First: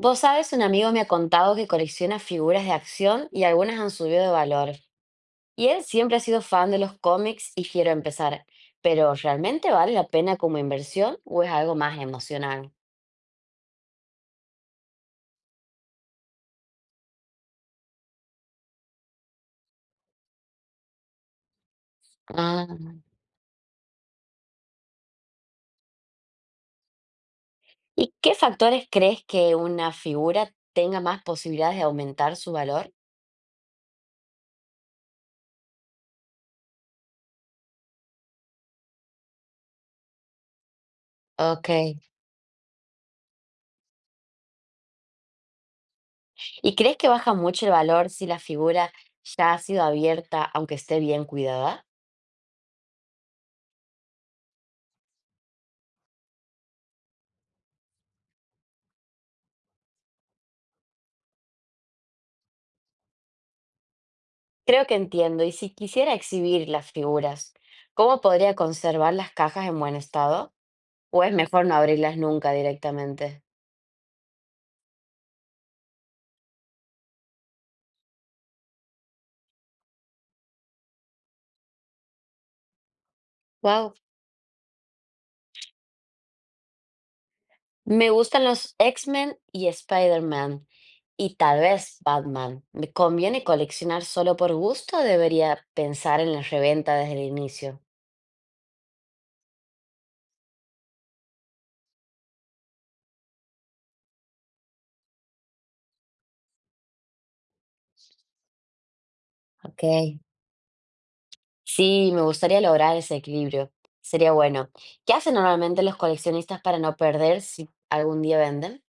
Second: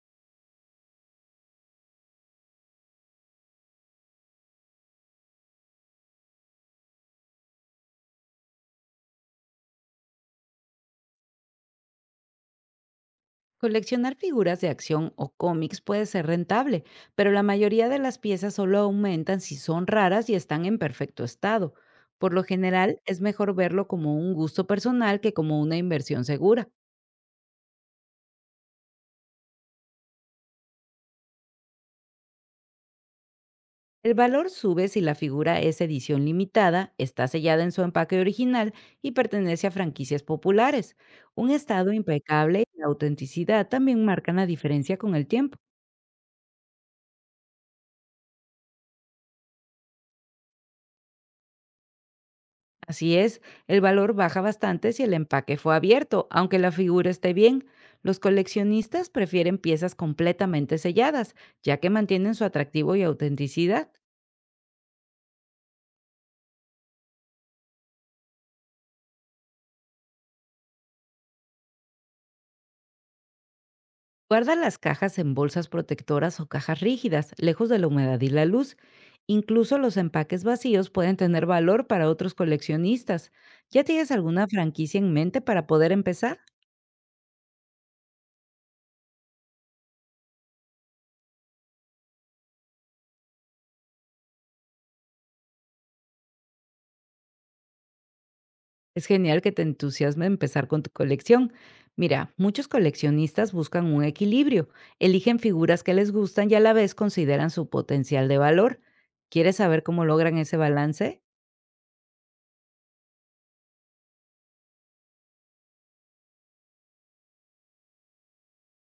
Vos sabes, un amigo me ha contado que colecciona figuras de acción y algunas han subido de valor. Y él siempre ha sido fan de los cómics y quiero empezar. Pero ¿realmente vale la pena como inversión o es algo más emocional? Coleccionar figuras de acción o cómics puede ser rentable, pero la mayoría de las piezas solo aumentan si son raras y están en perfecto estado. Por lo Ah. general, es mejor verlo como un gusto personal que como una inversión segura. ¿Y qué factores crees que una figura tenga más posibilidades de aumentar su valor? El valor sube si la figura es edición limitada, está sellada en su empaque original y pertenece a franquicias populares. Un Ok. estado impecable y la autenticidad también marcan la diferencia con el tiempo. ¿Y crees que baja mucho el valor si la figura ya ha sido abierta aunque esté bien cuidada? Así es, el valor baja bastante si el empaque fue abierto, aunque la figura esté bien. Los coleccionistas prefieren piezas completamente selladas, ya que mantienen su atractivo y autenticidad. Creo que entiendo. Y si quisiera exhibir las figuras, ¿cómo podría conservar las cajas en buen estado? ¿O es mejor no abrirlas nunca directamente? Guarda las cajas en bolsas protectoras o cajas rígidas, lejos de la humedad y la luz. Incluso los empaques vacíos pueden tener valor para otros coleccionistas. ¿Ya Wow. tienes alguna franquicia en mente para poder empezar? Me gustan los X-Men y Spider-Man. Y tal vez Batman. ¿Me conviene coleccionar solo por gusto o debería pensar en la reventa desde el inicio? Es genial que te entusiasme empezar con tu colección. Mira, muchos coleccionistas buscan un equilibrio, eligen figuras que les gustan y a la vez consideran su potencial de valor. ¿Quieres saber Ok. cómo logran ese balance? Sí, me gustaría lograr ese equilibrio. Sería bueno. ¿Qué hacen normalmente los coleccionistas para no perder si algún día venden?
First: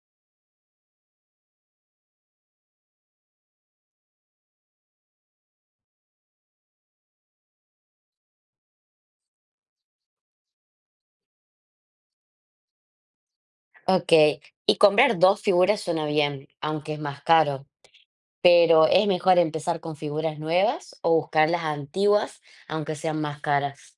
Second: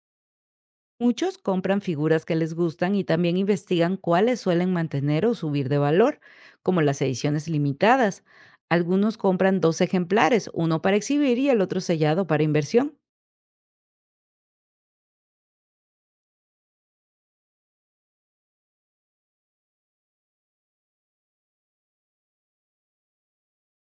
Muchos compran figuras que les gustan y también investigan cuáles suelen mantener o subir de valor, como las ediciones limitadas. Algunos compran dos ejemplares, uno para exhibir y el otro sellado para inversión. Ok, y comprar dos figuras suena bien, aunque es más caro, pero ¿es mejor empezar con figuras nuevas o buscar las antiguas, aunque sean más caras?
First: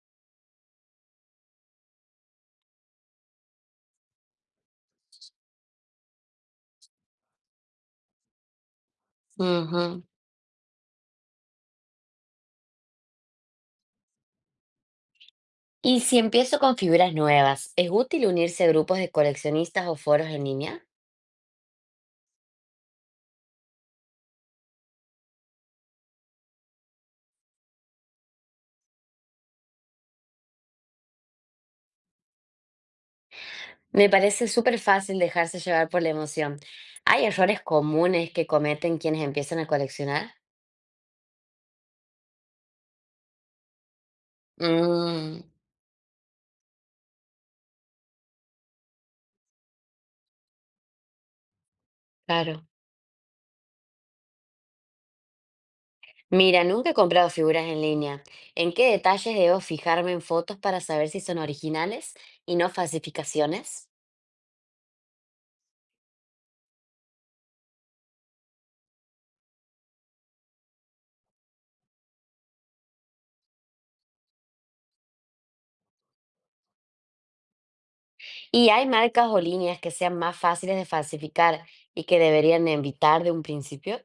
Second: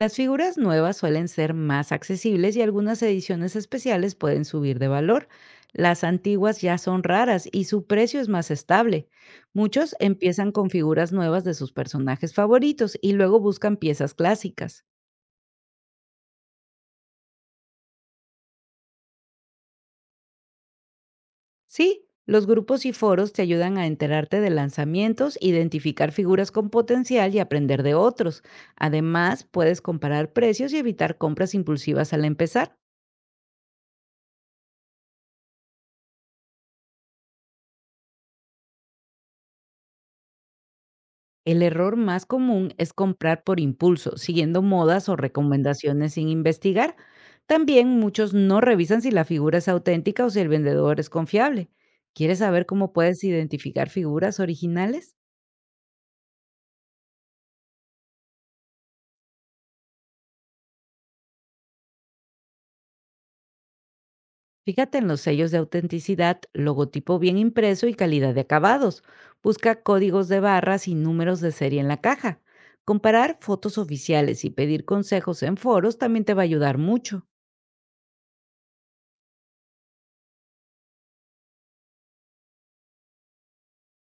Las figuras nuevas suelen ser más accesibles y algunas ediciones especiales pueden subir de valor. Las antiguas ya son raras y su precio es más estable. Muchos Ujú. empiezan con figuras nuevas de sus personajes favoritos y luego buscan piezas clásicas. Y si empiezo con figuras nuevas, ¿es útil unirse a grupos de coleccionistas o foros en línea? Sí, los grupos y foros te ayudan a enterarte de lanzamientos, identificar figuras con potencial y aprender de otros. Además, puedes comparar precios y evitar compras impulsivas al empezar. Me parece súper fácil dejarse llevar por la emoción. ¿Hay errores comunes que cometen quienes empiezan a coleccionar? El error más común es comprar por impulso, siguiendo modas o Mm, recomendaciones sin investigar. También muchos no revisan si la figura es auténtica o si el vendedor es confiable. ¿Quieres saber claro. cómo puedes identificar figuras originales? Mira, nunca he comprado figuras en línea. ¿En qué detalles debo fijarme en fotos para saber si son originales y no falsificaciones? Fíjate en los sellos de autenticidad, logotipo bien impreso y calidad de acabados. Busca códigos de barras y números de serie en la caja. Comparar fotos oficiales y pedir consejos en foros también te va a ayudar mucho. ¿Y hay marcas o líneas que sean más fáciles de falsificar y que deberían evitar de un principio?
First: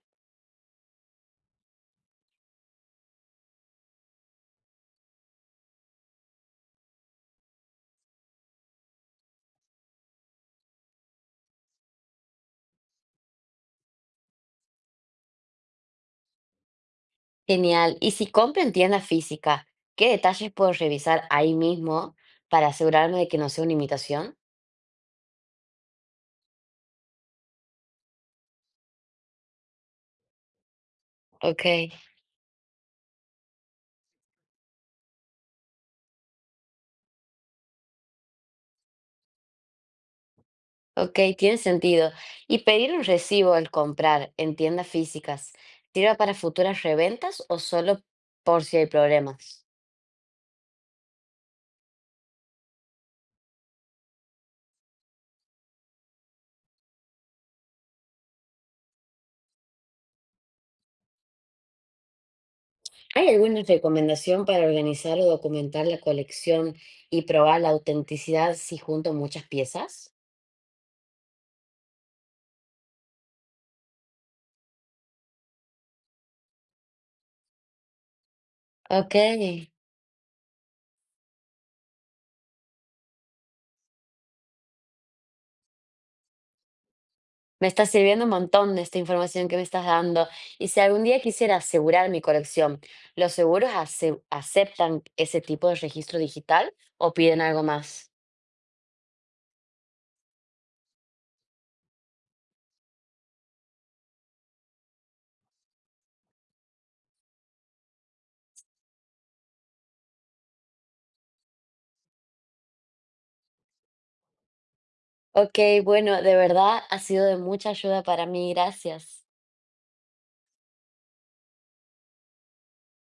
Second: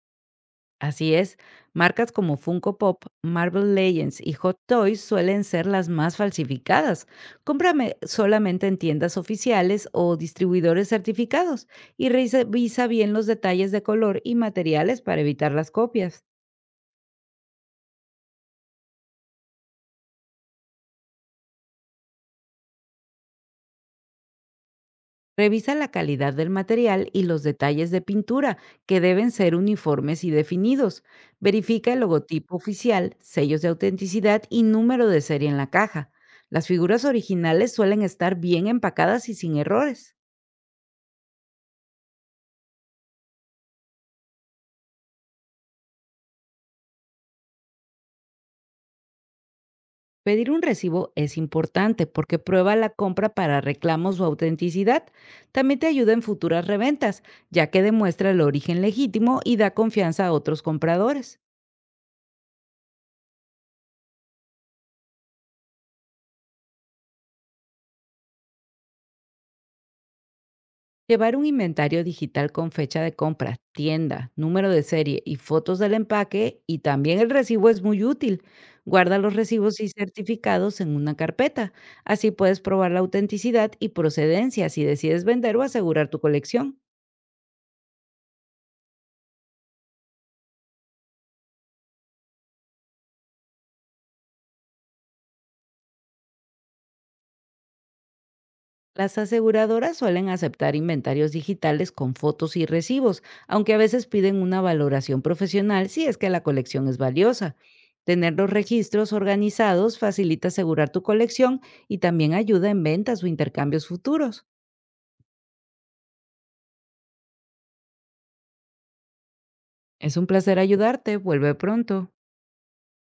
Así es, marcas como Funko Pop, Marvel Legends y Hot Toys suelen ser las más falsificadas. Cómprame solamente en tiendas oficiales o distribuidores certificados y revisa bien los detalles de color y materiales para evitar las copias. Genial. ¿Y si compro en tienda física, qué detalles puedo revisar ahí mismo para asegurarme de que no sea una imitación? Revisa la calidad del material y los detalles de pintura, que deben ser uniformes y definidos. Ok. Verifica el logotipo oficial, sellos de autenticidad y número de serie en la caja. Las figuras originales suelen estar bien empacadas y sin errores. Ok, tiene sentido. ¿Y pedir un recibo al comprar en tiendas físicas sirve para futuras reventas o solo por si hay problemas? Pedir un recibo es importante porque prueba la compra para reclamos o autenticidad. También te ayuda en futuras reventas, ya que demuestra el origen legítimo y da confianza a otros compradores. ¿Hay alguna recomendación para organizar o documentar la colección y probar la autenticidad si junto muchas piezas? Llevar un inventario digital con fecha de compra, tienda, número de serie y fotos del empaque y también el recibo es muy útil. Ok, Guarda los recibos y certificados en una carpeta. Así puedes probar la autenticidad y procedencia si decides vender o asegurar tu colección. me está sirviendo un montón de esta información que me estás dando. Y si algún día quisiera asegurar mi colección, ¿los seguros aceptan ese tipo de registro digital o piden algo más? Las aseguradoras suelen aceptar inventarios digitales con fotos y recibos, aunque a veces piden una valoración profesional si es que la colección es valiosa. Tener los registros organizados facilita asegurar tu colección y también ayuda en ventas o intercambios futuros. Ok, bueno, de verdad ha sido de mucha ayuda para mí, gracias. Es un placer ayudarte. Vuelve pronto.